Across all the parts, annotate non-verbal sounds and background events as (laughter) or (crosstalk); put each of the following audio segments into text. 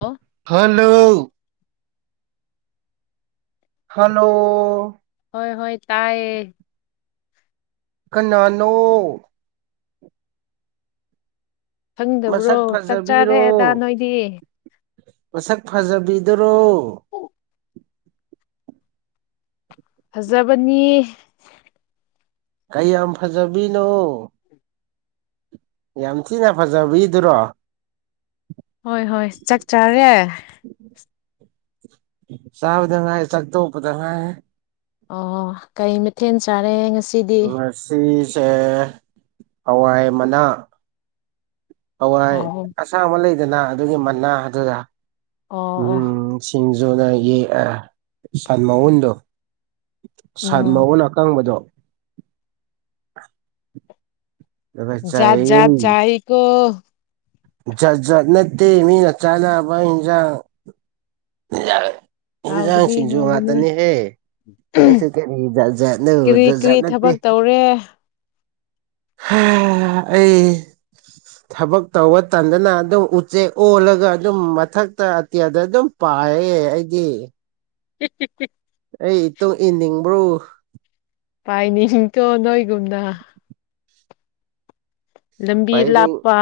ꯑꯣ hello hello ꯍꯣꯏ ꯍꯣꯏ ꯇꯥꯏꯌꯦ ꯀꯅꯥꯅꯣ ꯈꯪꯗꯕ꯭ꯔꯣ ꯃꯁꯛ ꯆꯥꯛ ꯆꯥꯔꯦ ꯑꯗꯥ ꯐꯖꯕꯤꯔꯣ ꯅꯣꯏꯗꯤ ꯃꯁꯛ ꯐꯖꯕꯤꯗꯨꯔꯣ (inaudible) ꯐꯖꯕꯅꯤ ꯀꯩꯌꯥꯝ ꯐꯖꯕꯤꯅꯣ ꯌꯥꯝ ꯊꯤꯅ ꯐꯖꯕꯤꯗꯨꯔꯣ ꯍꯣꯏ ꯍꯣꯏ ꯆꯥꯛ ꯆꯥꯔꯦ ꯆꯥꯕꯗꯉꯥꯢ ꯆꯥꯛ ꯇꯣꯛꯄꯗꯥ ꯉꯥꯢ ꯑꯣ ꯀꯩ ꯃꯊꯦꯜ ꯆꯥꯔꯦ ꯉꯁꯤꯗꯤ ꯑꯁꯤꯁꯦ ꯍꯋꯥꯏ ꯃꯅꯥ ꯍꯋꯥꯏ ꯑꯣ ꯑꯁꯥꯡꯕ ꯂꯩꯗꯅ ꯑꯗꯨꯒꯤ ꯃꯅꯥ ꯑꯗꯨꯗ ꯑꯣ ꯑꯣ ꯁꯤꯡꯖꯨꯅ ꯁꯟ ꯃꯎꯨꯟꯗꯣ ꯁꯟ ꯎꯝ ꯃꯎꯟ ꯑꯀꯪꯕꯗꯣ ꯑꯗꯨꯒ ꯖꯥꯠ ꯆꯥꯏꯌꯦ ꯖꯥꯠ ꯆꯥꯏ ꯀꯦ ꯖꯥꯠ ꯖꯥꯠ ꯅꯠꯇꯦ ꯃꯤꯅ ꯆꯥꯅꯕ ꯏꯟꯖꯥꯡ ꯍꯥꯎꯒꯅꯤ ꯏꯟꯖꯥꯡꯁꯤꯡꯁꯨ ꯍꯥꯎꯒꯅꯤ ꯉꯥꯛꯇꯅꯦꯍꯦ ꯪꯁ ꯀꯔꯤꯠꯅꯗꯠ ꯀꯔꯤ ꯀꯔꯤ ꯅꯠꯇꯦ ꯊꯕꯛ ꯇꯧꯔꯦ ꯑꯩ ꯊꯕꯛ ꯇꯧꯕ ꯇꯟꯗꯅ ꯑꯗꯨꯝ ꯎꯆꯦꯛ ꯑꯣꯜꯂꯒ ꯑꯗꯨꯝ ꯃꯊꯛꯇ ꯑꯇꯤꯌꯥꯗ ꯑꯗꯨꯝ ꯄꯥꯏ ꯑꯩꯗꯤ ꯍꯤ ꯍꯤ ꯑꯩ ꯏꯇꯨꯡ ꯏꯅꯤꯡꯕ꯭ꯔꯣ ꯄꯥꯏꯅꯤꯡꯇꯣ ꯅꯣꯏꯒꯨꯝꯅ ꯂꯝꯕꯤ ꯄꯥꯏꯅꯤꯡ ꯂꯥꯞꯄ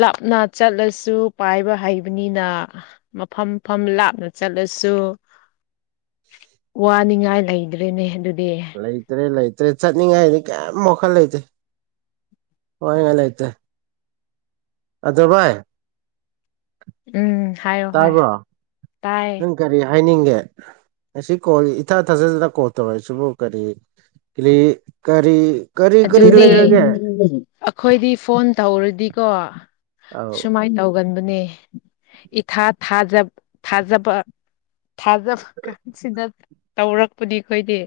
ꯂꯥꯞꯅ ꯆꯠꯂꯁꯨ ꯄꯥꯏꯕ ꯍꯩꯕꯅꯤꯅ ꯃꯐꯝ ꯃꯐꯝ ꯂꯥꯞꯅ ꯆꯠꯂꯁꯨ ꯋꯥꯅꯤꯡꯉꯥꯏ ꯂꯩꯗ꯭ꯔꯦꯅꯦ ꯑꯗꯨꯗꯤ ꯂꯩꯇ꯭ꯔꯦ ꯂꯩꯇ꯭ꯔꯦ ꯆꯠꯅꯤꯡꯉꯥꯏꯗꯤ ꯀꯌꯥꯝ ꯋꯥꯈꯠ ꯂꯩꯇꯦ ꯍꯣꯏ ꯍꯣꯏ ꯂꯩꯇ꯭ꯔꯦ ꯑꯗ ꯚꯥꯏ ꯎꯝ ꯍꯥꯏꯌꯣ ꯍꯥꯏ ꯇꯥꯕ꯭ꯔꯣ ꯇꯥꯏꯌꯦ ꯅꯪ ꯀꯔꯤ ꯍꯥꯏꯅꯤꯡꯒꯦ ꯉꯁꯤ ꯀꯣꯜ ꯏꯊꯥ ꯊꯥꯖꯗꯅ ꯀꯣꯜ ꯇꯧꯔꯛꯏꯁꯤꯕꯨ ꯀꯔꯤ ꯀꯔꯤ ꯀꯔꯤ ꯑꯗꯨ ꯀꯔꯤ ꯗꯤ ꯂꯩꯔꯒꯦ ꯑꯩꯈꯣꯏꯗꯤ ꯐꯣꯟ ꯇꯧꯔꯗꯤꯀꯣ ꯑꯧ ꯁꯨꯃꯥꯏꯅ ꯇꯧꯒꯟꯕꯅꯦ ꯏ ꯊ ꯊꯥꯖꯕ ꯊꯥꯖꯕ ꯊꯥꯖꯕ ꯀꯥꯟꯁꯤꯅ ꯇꯧꯔꯛꯄꯗꯤ ꯑꯩꯈꯣꯏꯗꯤ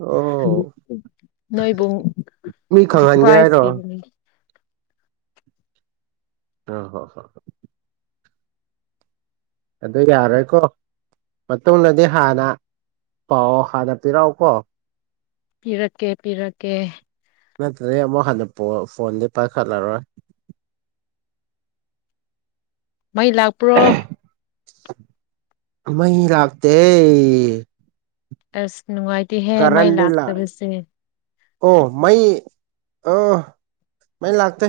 ꯑꯣ ꯅꯣꯏꯕꯨ ꯃꯤ ꯈꯪꯍꯟꯒꯦ ꯄ꯭ꯔꯥꯏꯖ ꯍꯥꯏꯔꯣ ꯄꯤꯕꯅꯤ ꯎ ꯍꯣ ꯍ ꯃꯇꯨꯡꯗꯤ ꯌꯥꯔꯣꯏꯀꯣ ꯃꯇꯨꯡꯗꯗꯤ ꯍꯥꯟꯅ ꯄꯥꯎ ꯍꯥꯟꯅ ꯄꯤꯔꯛꯎꯀꯣ ꯄꯤꯔꯛꯀꯦ ꯄꯤꯔꯛꯀꯦ ꯅꯠꯇ꯭ꯔꯗꯤ ꯑꯃꯨꯛ ꯍꯟꯅ ꯐꯣꯟꯗꯤ ꯄꯥꯏꯈꯠꯂꯔꯣꯏ ꯃꯩ ꯂꯥꯛꯄ꯭ꯔꯣ ꯃꯩ ꯂꯥꯛꯇꯦ ꯑꯁ ꯅꯨꯡꯉꯥꯏꯇ ꯀꯔꯟ ꯂ ꯑꯣ ꯃꯩ ꯃꯩ ꯂꯥꯛꯇꯦ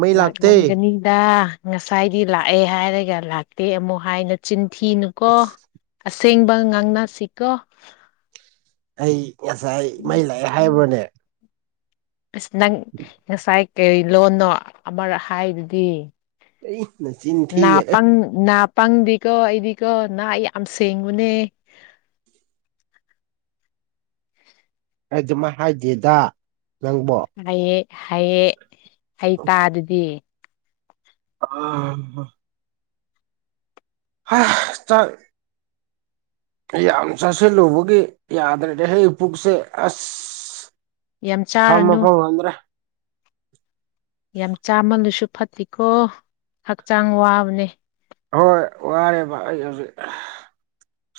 ꯃꯩ ꯂꯥꯛꯇꯦ ꯂꯥꯛꯂꯝꯒꯅꯤꯗ ꯉꯁꯥꯏꯗꯤ ꯂꯥꯛꯑꯦ ꯍꯥꯏꯔꯒ ꯂꯥꯛꯇꯦ ꯑꯃꯨꯛ ꯍꯥꯏꯅ ꯆꯤꯟ ꯊꯤꯅꯨꯀꯣ ꯑꯁꯦꯡꯕ ꯉꯥꯡꯅꯁꯤꯀꯣ ꯑꯩ ꯉꯁꯥꯏ ꯃꯩ ꯂꯥꯛꯑꯦ ꯍꯥꯏꯕ꯭ꯔꯣꯅꯦ ꯑꯁ ꯅꯪ ꯉꯁꯥꯏ ꯀꯔꯤ ꯂꯣꯟꯅꯣ ꯑꯃꯔꯛ ꯍꯥꯏꯕꯗꯤ ꯑꯩ ꯅꯆꯤꯟ ꯊꯤꯒꯅꯨ ꯅꯥꯄꯪ ꯅꯥ ꯄꯪꯗꯤꯀꯣ ꯑꯩꯗꯤꯀꯣ ꯅꯥ ꯌꯥꯝ ꯁꯦꯡꯕꯅꯦ ꯑꯩ ꯑꯗꯨꯃ ꯍꯥꯏꯗꯦꯗ ꯅꯪꯕꯣ ꯍꯌꯦ ꯍꯌꯦ ꯍꯩ ꯇꯥꯗꯗꯤ ꯑ ꯍ ꯆꯥꯛ ꯌꯥꯝ ꯆꯥꯁꯤꯜꯂꯨꯕꯒꯤ ꯌꯥꯗ꯭ꯔꯦꯗꯤ ꯍꯦ ꯄꯨꯛꯁꯦ ꯑꯁ ꯌꯥꯝ ꯐꯝ ꯆꯥꯔꯅꯨ ꯕꯐꯧ ꯉꯝꯗꯔꯦ ꯌꯥꯝ ꯆꯥꯃꯜꯂꯨꯁꯨ ꯐꯠꯇꯀꯣ ꯍꯛꯆꯥꯡ ꯋꯥꯕꯅꯦ ꯍꯣꯏ ꯋꯥꯔꯦ ꯚ ꯑꯩ ꯍꯧꯖꯤꯛ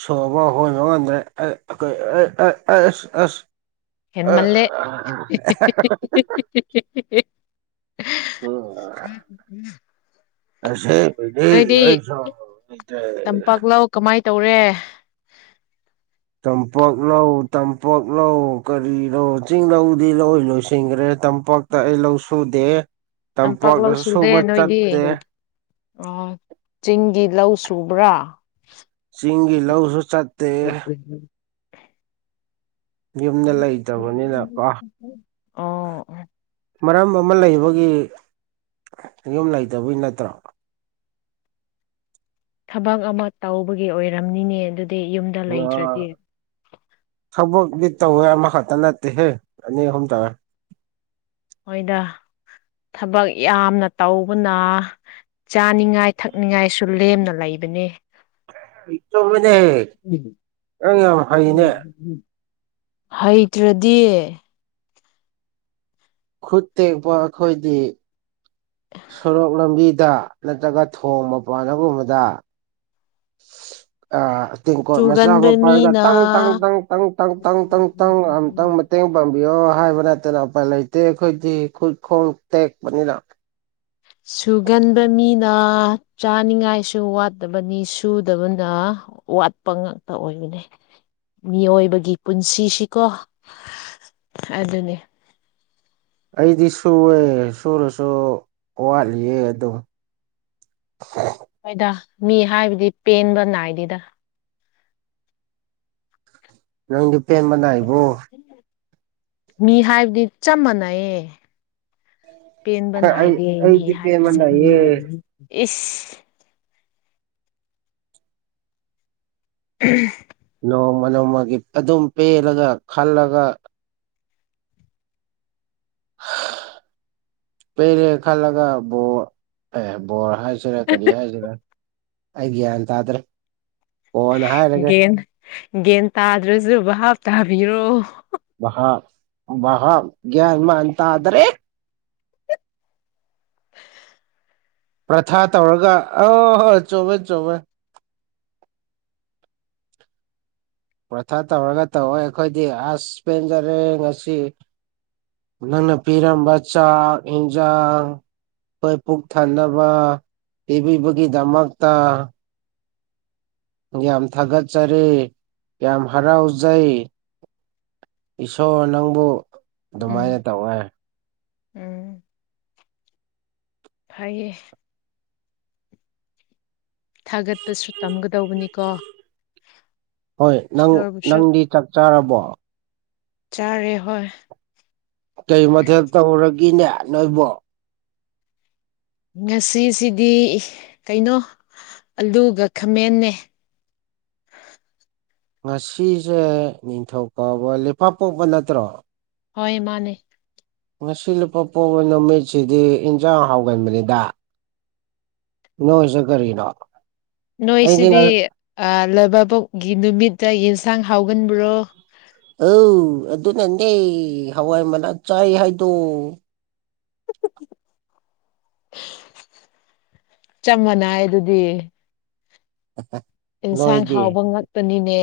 ꯁꯣꯕ ꯍꯣꯏꯕ ꯉꯥꯟꯗ꯭ꯔꯦ ꯑꯩ ꯑꯩꯏ ꯑ ꯑꯁ ꯑꯁ ꯍꯦꯟꯃꯜꯂꯦ ꯍ ꯑꯁꯦꯗꯤ ꯑꯩꯁꯨꯣ ꯅꯇ ꯀꯃꯥꯏꯅ ꯇꯧꯔꯦ ꯇꯝꯄꯥꯛ ꯂꯧ ꯇꯝꯄꯥꯛ ꯂꯧ ꯀꯔꯤ ꯂꯧ ꯆꯤꯡ ꯂꯧꯗꯤ ꯂꯣꯏ ꯂꯣꯏꯁꯤꯟꯈ꯭ꯔꯦ ꯇꯝꯄꯥꯛ ꯑꯩ ꯂꯧ ꯁꯨꯗꯦ ꯇꯝꯄꯥꯛ ꯇꯝꯄꯥꯛꯇ ꯂꯧ ꯁꯨꯗꯦ ꯁꯨꯕ ꯅꯣꯏꯗꯤ ꯆꯠꯇꯦ ꯆꯤꯡꯒꯤ ꯂꯧ ꯁꯨꯕ꯭ꯔꯥ ꯆꯤꯡꯒꯤ ꯂꯧꯁꯨ ꯆꯠꯇꯦ ꯌꯨꯝꯗ ꯂꯩꯇꯕꯅꯤꯅ ꯄꯥꯛ ꯑꯣ ꯃꯔꯝ ꯑꯃ ꯂꯩꯕꯒꯤ ꯌꯣꯝ ꯂꯩꯇꯕꯒꯤ ꯅꯠꯇ꯭ꯔꯣ ꯊꯕꯛ ꯑꯃ ꯇꯧꯕꯒꯤ ꯑꯣꯏꯔꯝꯅꯤꯅꯦ ꯑꯗꯨꯗꯤ ꯌꯨꯝꯗ ꯂꯩꯗ꯭ꯔꯗꯤ ꯊꯕꯛꯗꯤ ꯇꯧꯋꯦ ꯑꯃꯈꯛꯇ ꯅꯠꯇꯦꯍꯦ ꯑꯅꯤ ꯑꯍꯨꯝ ꯇꯧꯔꯦ ꯃꯣꯏꯗ ꯊꯕꯛ ꯌꯥꯝꯅ ꯇꯧꯕꯅ ꯆꯥꯅꯤꯉꯥꯏ ꯊꯛꯅꯤꯡꯉꯥꯏꯁꯨ ꯂꯦꯝꯅ ꯂꯩꯕꯅꯤ ꯍꯩꯇꯕꯅꯦ ꯅꯪ ꯐꯩꯅꯦ ꯎꯝ ꯍꯩꯇ꯭ꯔꯗꯤ ꯈꯨꯠ ꯇꯦꯛꯄ ꯑꯩꯈꯣꯏꯗꯤ ꯁꯣꯔꯣꯛ ꯂꯝꯕꯤꯗ ꯅꯠꯇ꯭ꯔꯒ ꯊꯣꯡ ꯃꯄꯥꯟꯒꯨꯝꯕꯗ ꯑ ꯇꯦꯡꯀꯣꯠ ꯃꯆꯥ ꯆꯨꯒꯟꯕ ꯑꯃ ꯄꯔꯒ ꯃꯤꯅ ꯇ ꯇꯪ ꯃꯇꯦꯡ ꯄꯥꯡꯕꯤꯌꯣ ꯍꯥꯏꯕ ꯅꯠꯇꯅ ꯎꯄꯥꯏ ꯂꯩꯇꯦ ꯑꯩꯈꯣꯏꯗꯤ ꯈꯨꯠꯈꯣꯡ ꯇꯦꯛꯄꯅꯤꯅ ꯁꯨꯒꯟꯕ ꯃꯤꯅ ꯆꯥꯅꯤꯉꯥꯏꯁꯨ ꯋꯥꯠꯇꯕꯅꯤ ꯁꯨꯗꯕꯅ ꯋꯥꯠꯄ ꯉꯥꯛꯇ ꯑꯣꯏꯕꯅꯦ ꯃꯤꯑꯣꯏꯕꯒꯤ ꯄꯨꯟꯁꯤꯁꯤꯀꯣ ꯑꯗꯨꯅꯤ ꯑꯩꯗꯤ ꯁꯨꯑꯦ ꯁꯨꯔꯁꯨ ꯋꯥꯠꯂꯤꯌꯦ ꯑꯗꯣ ꯍ (unintelligible) ꯍꯣꯏꯗ ꯃꯤ ꯍꯥꯏꯕꯗꯤ ꯄꯦꯟꯕ ꯅꯥꯏꯗꯦꯗ ꯅꯪꯗꯤ ꯄꯦꯟꯕꯥ ꯅꯥꯏ ꯃꯤ ꯍꯥꯏꯕꯗꯤ ꯆꯞ ꯃꯥꯟꯅꯩꯌꯦ ꯄꯦꯟꯕ ꯑꯩ ꯅꯥꯏꯗꯦꯅꯦ ꯑꯩꯗꯤ ꯄꯦꯟꯕ ꯍꯥꯏꯔꯤꯁꯦ ꯅꯥꯏꯌꯦ ꯏꯁ ꯎꯝ ꯅꯣꯡꯃ ꯅꯣꯡꯃꯒꯤ ꯑꯗꯨꯝ ꯄꯦꯜꯂꯒ ꯈꯜꯂꯒ ꯄꯩ ꯔꯦ ꯈꯥꯂꯒ ꯑꯦ ꯣꯔ ꯍꯥꯏ ꯁꯤꯔ ꯀꯅꯤ ꯍꯥꯏꯁꯤꯔ ꯑꯩ ꯒ꯭ꯌꯥꯟ ꯇꯥꯗ꯭ꯔꯦ ꯀꯣꯟꯅ ꯍꯥꯏꯔꯒꯦ ꯌꯦꯟ ꯒꯦꯟ ꯇꯥꯗ꯭ꯔꯁꯨ ꯍꯥꯞ ꯇꯥꯕꯤꯔꯣ ꯍ ꯍ ꯦꯃ ꯑꯇꯗ꯭ꯔꯦ ꯄ꯭ꯔꯊꯥ ꯇꯧꯔꯒ ꯑ ꯍꯣꯏ ꯆꯣꯕꯣꯏ ꯆꯣꯕꯦ ꯄ꯭ꯔꯊꯥ ꯇꯧꯔꯒ ꯇꯧꯋ ꯑꯩꯈꯣꯏꯗꯤ ꯑꯁ ꯄꯦꯟꯖꯔꯦ ꯉꯁꯤ ꯅꯪꯅ ꯄꯤꯔꯝꯕ ꯆꯥꯛ ꯌꯦꯟꯖꯥꯡ ꯑꯩꯈꯣꯏ ꯄꯨꯛ ꯊꯟꯅꯕ ꯄꯤꯕꯤꯕꯒꯤꯗꯃꯛꯇ ꯌꯥꯝ ꯊꯥꯒꯠꯆꯔꯤ ꯌꯥꯝ ꯍꯔꯥꯎꯖꯩ ꯏꯁꯣꯔ ꯅꯪꯕꯨ ꯎꯝ ꯑꯗꯨꯃꯥꯏꯅ ꯇꯧꯋꯦ ꯎꯝ ꯍꯥꯏꯌꯦ ꯊꯥꯒꯠꯄꯁꯨ ꯇꯝꯒꯗꯧꯕꯅꯤꯀꯣ ꯍꯣꯏ ꯅꯪ ꯏꯁꯣꯔꯕꯨꯁꯨ ꯅꯪꯗꯤ ꯆꯥꯛ ꯆꯥꯔꯕꯣ ꯆꯥꯔꯦ ꯍꯣꯏ ꯀꯩ ꯃꯊꯦꯜ ꯇꯧꯔꯒꯤꯅꯦ ꯅꯣꯏꯕꯣ ꯉꯁꯤꯁꯤꯗꯤ ꯀꯩꯅꯣ ꯑꯂꯨꯒ ꯈꯥꯃꯦꯟꯅꯦ ꯉꯁꯤꯁꯦ ꯅꯤꯡꯊꯧꯀꯥꯕ ꯂꯩꯄꯥꯛꯄꯣꯛꯄꯥ ꯅꯠꯇ꯭ꯔꯣ ꯍꯣꯏ ꯃꯥꯅꯦ ꯉꯁꯤ ꯂꯨꯄꯥ ꯄꯣꯛꯕ ꯅꯨꯃꯤꯠꯁꯤꯗꯤ ꯏꯟꯖꯥꯡ ꯍꯥꯎꯒꯟꯕꯅꯤꯗ ꯅꯣꯏꯖꯨ ꯀꯔꯤꯅꯣ ꯑꯩꯗꯤ ꯉ ꯅꯣꯏꯁꯤꯗꯤ ꯑ ꯂꯩꯕꯕꯣꯛꯒꯤ ꯅꯨꯃꯤꯠꯇ ꯌꯦꯟꯁꯥꯡ ꯍꯥꯎꯒꯟꯕ꯭ꯔꯣ ꯑꯧ ꯑꯗꯨꯅꯅꯦ ꯍꯋꯥꯏꯃꯅꯥ ꯆꯥꯏ ꯍꯥꯏꯗꯣ ꯆꯞ ꯃꯥꯟꯅꯩ ꯑꯗꯨꯗꯤ (unintelligible) ꯏꯟꯁꯥꯡ ꯅꯣꯏꯗꯤ ꯍꯥꯎꯕ ꯉꯥꯛꯇꯅꯤꯅꯦ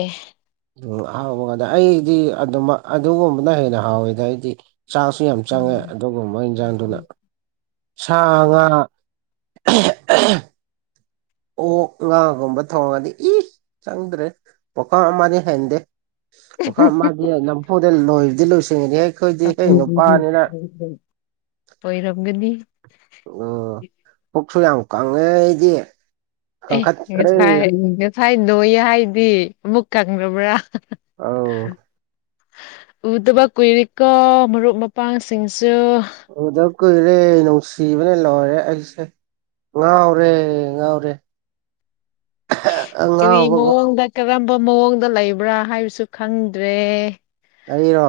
ꯎꯝ ꯑꯍꯥꯎꯕ ꯉꯥꯇ ꯑꯩꯗꯤ ꯑꯗꯨꯝꯃ ꯑꯗꯨꯒꯨꯝꯕꯅ ꯍꯦꯟꯅ ꯍꯥꯎꯋꯤꯗ ꯑꯩꯗꯤ ꯆꯥꯡꯁꯨ ꯌꯥꯝ ꯆꯪꯉꯦ ꯑꯗꯨꯒꯨꯝꯕꯣꯏ ꯏꯟꯖꯥꯡꯗꯨꯅ ꯁꯥ ꯉꯥ (unintelligible) ꯑꯣꯛ ꯉꯥꯒꯨꯝꯕ ꯊꯣꯡꯉꯗꯤ ꯏ ꯆꯪꯗ꯭ꯔꯦ ꯄꯨꯈꯝ ꯑꯃꯗꯩ ꯍꯦꯟꯗꯦ ꯄꯨꯈꯝ ꯑꯃꯗꯤ ꯅꯝꯐꯨꯗ ꯂꯣꯏꯗꯤ ꯂꯣꯏꯁꯤꯟꯉꯦꯛ (unintelligible) ꯑꯣꯏꯔꯝꯒꯅꯤ ꯎꯝ ꯄꯨꯛꯁꯨ ꯌꯥꯝ ꯀꯪꯉꯦ ꯑꯩꯗꯤ ꯑꯦ ꯀꯪꯈꯠꯈ꯭ꯔꯦ ꯉꯁꯥꯏ (unintelligible) ꯉꯁꯥꯏ ꯅꯣꯏꯌꯦ ꯍꯥꯏꯗꯤ ꯑꯃꯨꯛ ꯀꯪꯒꯕ꯭ꯔꯥ ꯑꯧ ꯎꯗꯕ ꯀꯨꯏꯔꯤꯀꯣ ꯃꯔꯨꯞ ꯃꯄꯥꯡꯁꯤꯡꯁꯨ ꯎꯗꯞ ꯀꯨꯏꯔꯦ ꯅꯨꯡꯁꯤꯕꯅ ꯂꯣꯏꯔꯦ ꯑꯩꯁꯦ ꯉꯥꯎꯔꯦ ꯉꯥꯎꯔꯦ ꯀꯔꯤ ꯑꯉꯥꯎꯕꯒꯨꯝ ꯃꯑꯣꯡꯗ ꯀꯔꯝꯕ ꯃꯑꯣꯡꯗ ꯂꯩꯕ꯭ꯔꯥ ꯍꯥꯏꯕꯁꯨ ꯈꯪꯗ꯭ꯔꯦ ꯑꯩꯔꯣ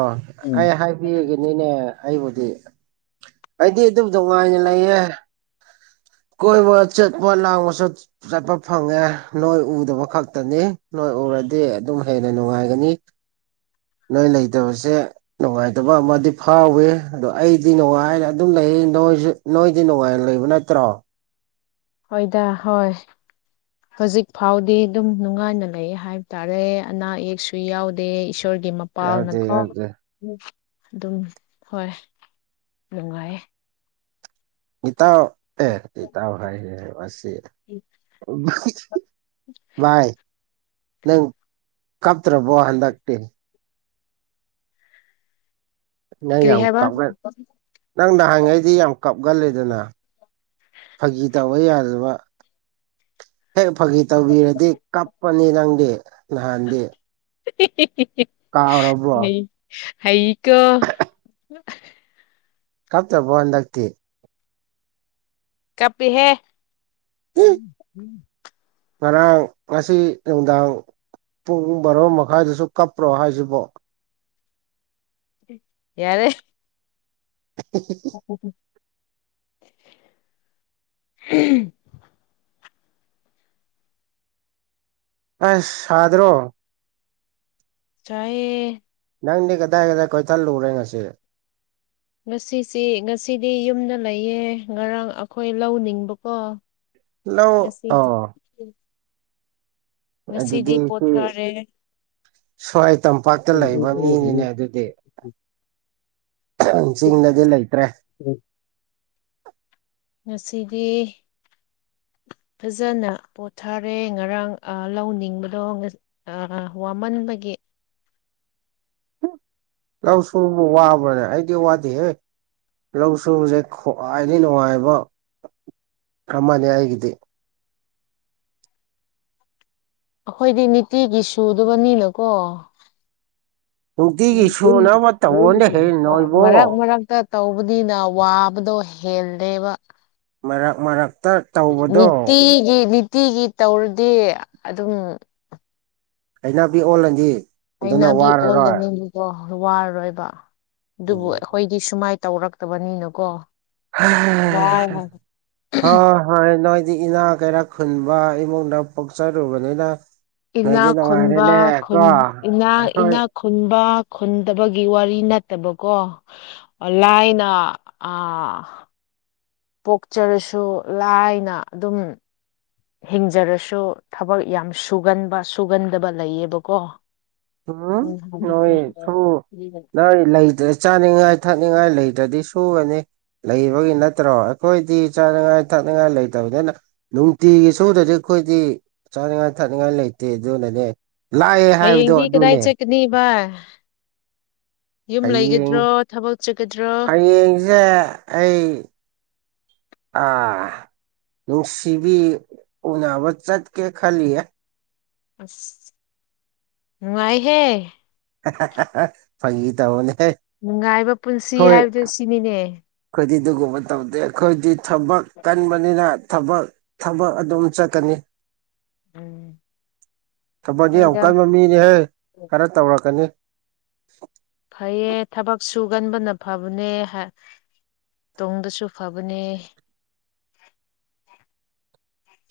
ꯑꯩ ꯍꯥꯏꯕꯤꯒꯦꯅꯤꯅꯦ ꯑꯩꯕꯨꯗꯤ ꯑꯩꯗꯤ ꯑꯗꯨꯝ ꯅꯨꯡꯉꯥꯏꯅ ꯂꯩꯌꯦ ꯀꯣꯏꯕ ꯆꯠꯄ ꯂꯥꯡꯕ ꯆꯠ ꯆꯠꯄ ꯐꯪꯉꯦ ꯅꯣꯏ ꯎꯗꯕ ꯈꯛꯇꯅꯤ ꯅꯣꯏ ꯎꯔꯗꯤ ꯑꯗꯨꯝ ꯍꯦꯟꯅ ꯅꯨꯡꯉꯥꯏꯒꯅꯤ ꯅꯣꯏ ꯂꯩꯇꯕꯁꯦ ꯅꯨꯡꯉꯥꯏꯇꯕ ꯑꯃꯗꯤ ꯐꯥꯎꯋꯤ ꯑꯗꯣ ꯑꯩꯗꯤ ꯅꯨꯡꯉꯥꯏꯅ ꯑꯗꯨꯝ ꯂꯩ ꯅꯣꯏꯖꯨ ꯅꯣꯏꯗꯤ ꯅꯨꯡꯉꯥꯏꯟ ꯂꯩꯕ ꯅꯠꯇ꯭ꯔꯣ ꯍꯣꯏꯗ ꯍꯣꯏ ꯍꯧꯖꯤꯛ ꯐꯥꯎꯗꯤ ꯑꯗꯨꯝ ꯅꯨꯡꯉꯥꯏꯅ ꯂꯩꯌꯦ ꯍꯥꯏꯕ ꯇꯥꯔꯦ ꯑꯅꯥ ꯑꯌꯦꯛꯁꯨ ꯌꯥꯎꯗꯦ ꯏꯁꯣꯔꯒꯤ ꯃ ꯌꯥꯗꯦ ꯄꯥꯜꯅꯀꯣ ꯌꯥꯗꯦ ꯑꯗꯨꯝ ꯍꯣꯏ ꯅꯨꯡꯉꯥꯏꯌꯦ ꯏꯇꯥꯎ ꯑꯦ ꯏꯇꯥꯎ ꯍꯥꯏꯔꯦ ꯃꯁꯤ (unintelligible) ꯚꯥꯏ ꯅꯪ ꯀꯞꯇ꯭ꯔꯕꯣ ꯍꯟꯗꯛꯇꯤ ꯅꯪ ꯀꯔꯤ ꯌꯥꯝ ꯍꯥꯏꯕ ꯀꯥꯞꯒꯟ ꯅꯪ ꯅꯍꯥꯟꯉꯩꯗꯤ ꯌꯥꯝ ꯀꯞꯒꯜꯂꯦꯗꯅ ꯐꯥꯒꯤ ꯇꯧꯕ ꯌꯥꯗꯕ ꯍꯦꯛ ꯐꯥꯒꯤ ꯇꯧꯕꯤꯔꯗꯤ ꯀꯞꯄꯅꯤ ꯅꯪꯗꯤ ꯅꯍꯥꯟꯗꯤ (unintelligible) ꯀꯥꯎꯔꯕ꯭ꯔꯣ ꯍꯩ ꯍꯩꯀꯣ ꯀꯞꯇꯕ꯭ꯔꯣ ꯍꯟꯗꯛꯇꯤ ꯀꯞꯄꯤꯍꯦ ꯉꯔꯥꯡ ꯉꯁꯤ ꯅꯨꯡꯗꯥꯡ ꯄꯨꯡ ꯕꯥꯔꯣ ꯃꯈꯥꯏꯗꯁꯨ ꯀꯞꯄ꯭ꯔꯣ ꯍꯥꯏꯁꯤꯕꯣ ꯌꯥꯔꯦ (unintelligible) (unintelligible) ꯑꯁ ꯁꯥꯗ꯭ꯔꯣ ꯆꯥꯏꯌꯦ ꯅꯪꯗꯤ ꯀꯗꯥꯏ ꯀꯗꯥꯏ ꯀꯣꯏꯊꯠꯂꯨꯔꯦ ꯉꯁꯤ ꯉꯁꯤꯁꯤ ꯉꯁꯤꯗꯤ ꯌꯨꯝꯗ ꯂꯩꯌꯦ ꯉꯔꯥꯡ ꯑꯩꯈꯣꯏ ꯂꯧ ꯂꯤꯡꯕꯀꯣ ꯂꯧ ꯑꯣ ꯉꯁꯤꯗꯤ ꯑꯗꯨꯗꯗꯁ ꯄꯣꯊꯥꯔꯦ ꯁ꯭ꯋꯥꯏ ꯇꯝꯄꯥꯛꯇ ꯂꯩꯕ ꯃꯤꯅꯤꯅꯦ ꯑꯗꯨꯗꯤ ꯆꯤꯡꯗꯗꯤ ꯂꯩꯇ꯭ꯔꯦ ꯎꯝ ꯉꯁꯤꯗꯤ ꯐꯖꯅ ꯄꯣꯊꯔꯦ ꯉꯔꯥꯡ ꯂꯧꯅꯤꯡꯕꯗꯣ ꯑ ꯋꯥꯃꯟꯕꯒꯤ ꯥꯂꯧ ꯁꯨꯕꯨ ꯋꯥꯕ꯭ꯔꯅꯦ ꯑꯩꯗꯤ ꯋꯥꯗꯦ ꯍꯦ ꯂꯧ ꯁꯕꯁꯦ ꯈ꯭ꯋꯥꯏꯗꯒꯤ ꯅꯨꯡꯉꯥꯏꯕ ꯑꯃꯅꯤ ꯑꯩꯒꯤꯗꯤ ꯑꯩꯈꯣꯏꯗꯤ ꯅꯤꯇꯤꯒꯤ ꯁꯨꯗꯨꯕꯅꯤꯅ‌ꯦꯀꯣ ꯅꯨꯡꯇꯤꯒꯤ ꯁꯨꯅꯕ ꯇꯧꯕꯅꯦꯍꯦ ꯅꯣꯏꯕꯣ ꯃꯔꯔꯥꯡ ꯃꯔꯔꯥꯡꯇ ꯇꯧꯕꯅꯤꯅ ꯋꯥꯕꯗꯣ ꯍꯦꯜꯂꯦꯕ ꯃꯔꯛ ꯃꯔꯛꯇ ꯇꯧꯕꯗꯣ ꯅꯤꯇꯤꯒꯤ ꯅꯤꯇꯤꯒꯤ ꯇꯧꯔꯗꯤ ꯑꯗꯨꯝ ꯍꯅꯥꯄꯤ ꯑꯣꯜꯂꯗꯤ ꯑꯗꯨꯅ ꯋꯥꯔꯔꯣꯏ ꯑꯣ ꯋꯥꯔꯣꯏꯕ ꯑꯗꯨꯕꯨ ꯎꯝ ꯑꯩꯈꯣꯏꯗꯤ ꯁꯨꯃꯥꯏꯅ ꯇꯧꯔꯛꯇꯕꯅꯤꯅꯀꯣ ꯑ ꯍꯣꯏ ꯅꯣꯏꯗꯤ ꯏꯅꯥ ꯀꯩꯔꯥ ꯈꯨꯟꯕ ꯏꯃꯨꯡꯗ ꯄꯣꯛꯆꯔꯨꯕꯅꯤꯅ ꯅꯣꯏꯗꯤ ꯏꯅꯥꯛ ꯈꯨꯟꯕ ꯅꯨꯡꯉꯥꯏꯔꯦꯅꯦ ꯀꯣ ꯈꯨꯟ ꯏꯅꯥ ꯑꯩꯈꯣꯏ ꯏꯅꯥ ꯈꯨꯟꯕ ꯈꯨꯟꯗꯕꯒꯤ ꯋꯥꯔꯤ ꯅꯠꯇꯕꯀꯣ ꯑꯣꯂꯥ ꯑꯏꯅ ꯑ ꯄꯣꯛꯆꯔꯁꯨ ꯂꯥꯏꯅ ꯑꯗꯨꯝ ꯍꯤꯡꯖꯔꯁꯨ ꯊꯕꯛ ꯌꯥꯝ ꯁꯨꯒꯟꯕ ꯁꯨꯒꯟꯗꯕ ꯂꯩꯌꯦꯕꯀꯣ ꯎꯝ ꯍꯦ (unintelligible) ꯅꯣꯏ ꯂꯩ꯭ꯔ ꯆꯥꯅꯤꯡꯉꯥꯏ ꯊꯛꯅꯤꯡꯉꯥꯏ ꯂꯩꯗ꯭ꯔꯗꯤ ꯁꯨꯕꯅꯤ ꯂꯩꯕꯒꯤ ꯅꯠꯇ꯭ꯔꯣ ꯑꯩꯈꯣꯏꯗꯤ ꯆꯥꯅꯉꯥꯏ ꯊꯛꯅꯉꯥꯏ ꯂꯩꯇꯕꯅꯤꯅ ꯅꯨꯡꯇꯤꯒꯤ ꯁꯨꯗꯗꯤ ꯑꯩꯈꯣꯏꯗꯤ ꯆꯥꯅꯤꯡꯉꯥꯏ ꯊꯛꯅꯤꯡꯉꯥꯏ ꯂꯩꯇꯦ ꯑꯗꯨꯅꯅꯦ ꯂꯥꯛꯑꯦ ꯍꯥꯏꯕꯗꯣ ꯍꯌꯦꯡꯗꯤ ꯀꯗꯥꯏ ꯑꯗꯨꯅꯦ ꯆꯠꯀꯅꯤꯕ ꯍꯌꯦꯡ ꯍꯌꯦꯡꯁꯦ ꯑꯩ ꯑꯥ ꯅꯨꯡꯁꯤꯕꯤ ꯎꯅꯕ ꯆꯠꯀꯦ ꯈꯜꯂꯤꯌꯦ ꯅꯨꯡꯉꯥꯏꯍꯦ ꯍꯥ ꯍꯥ ꯐꯥꯒꯤ ꯇꯧꯕꯅꯦ ꯅꯨꯡꯉꯥꯏꯕ ꯄꯨꯟꯁꯤ ꯍꯣꯏ ꯍꯥꯏꯕꯗꯨ ꯁꯤꯅꯤꯅꯦ ꯑꯩꯈꯣꯏꯗꯤ ꯑꯗꯨꯒꯨꯝꯕ ꯇꯧꯗꯦ ꯑꯩꯈꯣꯏꯗꯤ ꯊꯕꯛ ꯀꯟꯕꯅꯤꯅ ꯊꯕꯛ ꯊꯕꯛ ꯑꯗꯨꯝ ꯆꯠꯀꯅꯤ ꯎꯝ ꯊꯕꯛꯁ ꯌꯥꯝ ꯍꯣꯏꯗ ꯀꯟꯕ ꯃꯤꯅꯦꯍꯦ ꯈꯔ ꯇꯧꯔꯛꯀꯅꯤ ꯐꯩꯌꯦ ꯊꯕꯛ ꯁꯨꯒꯟꯕꯅ ꯐꯕꯅꯦ ꯇꯨꯡꯗꯁꯨ ꯐꯕꯅꯦ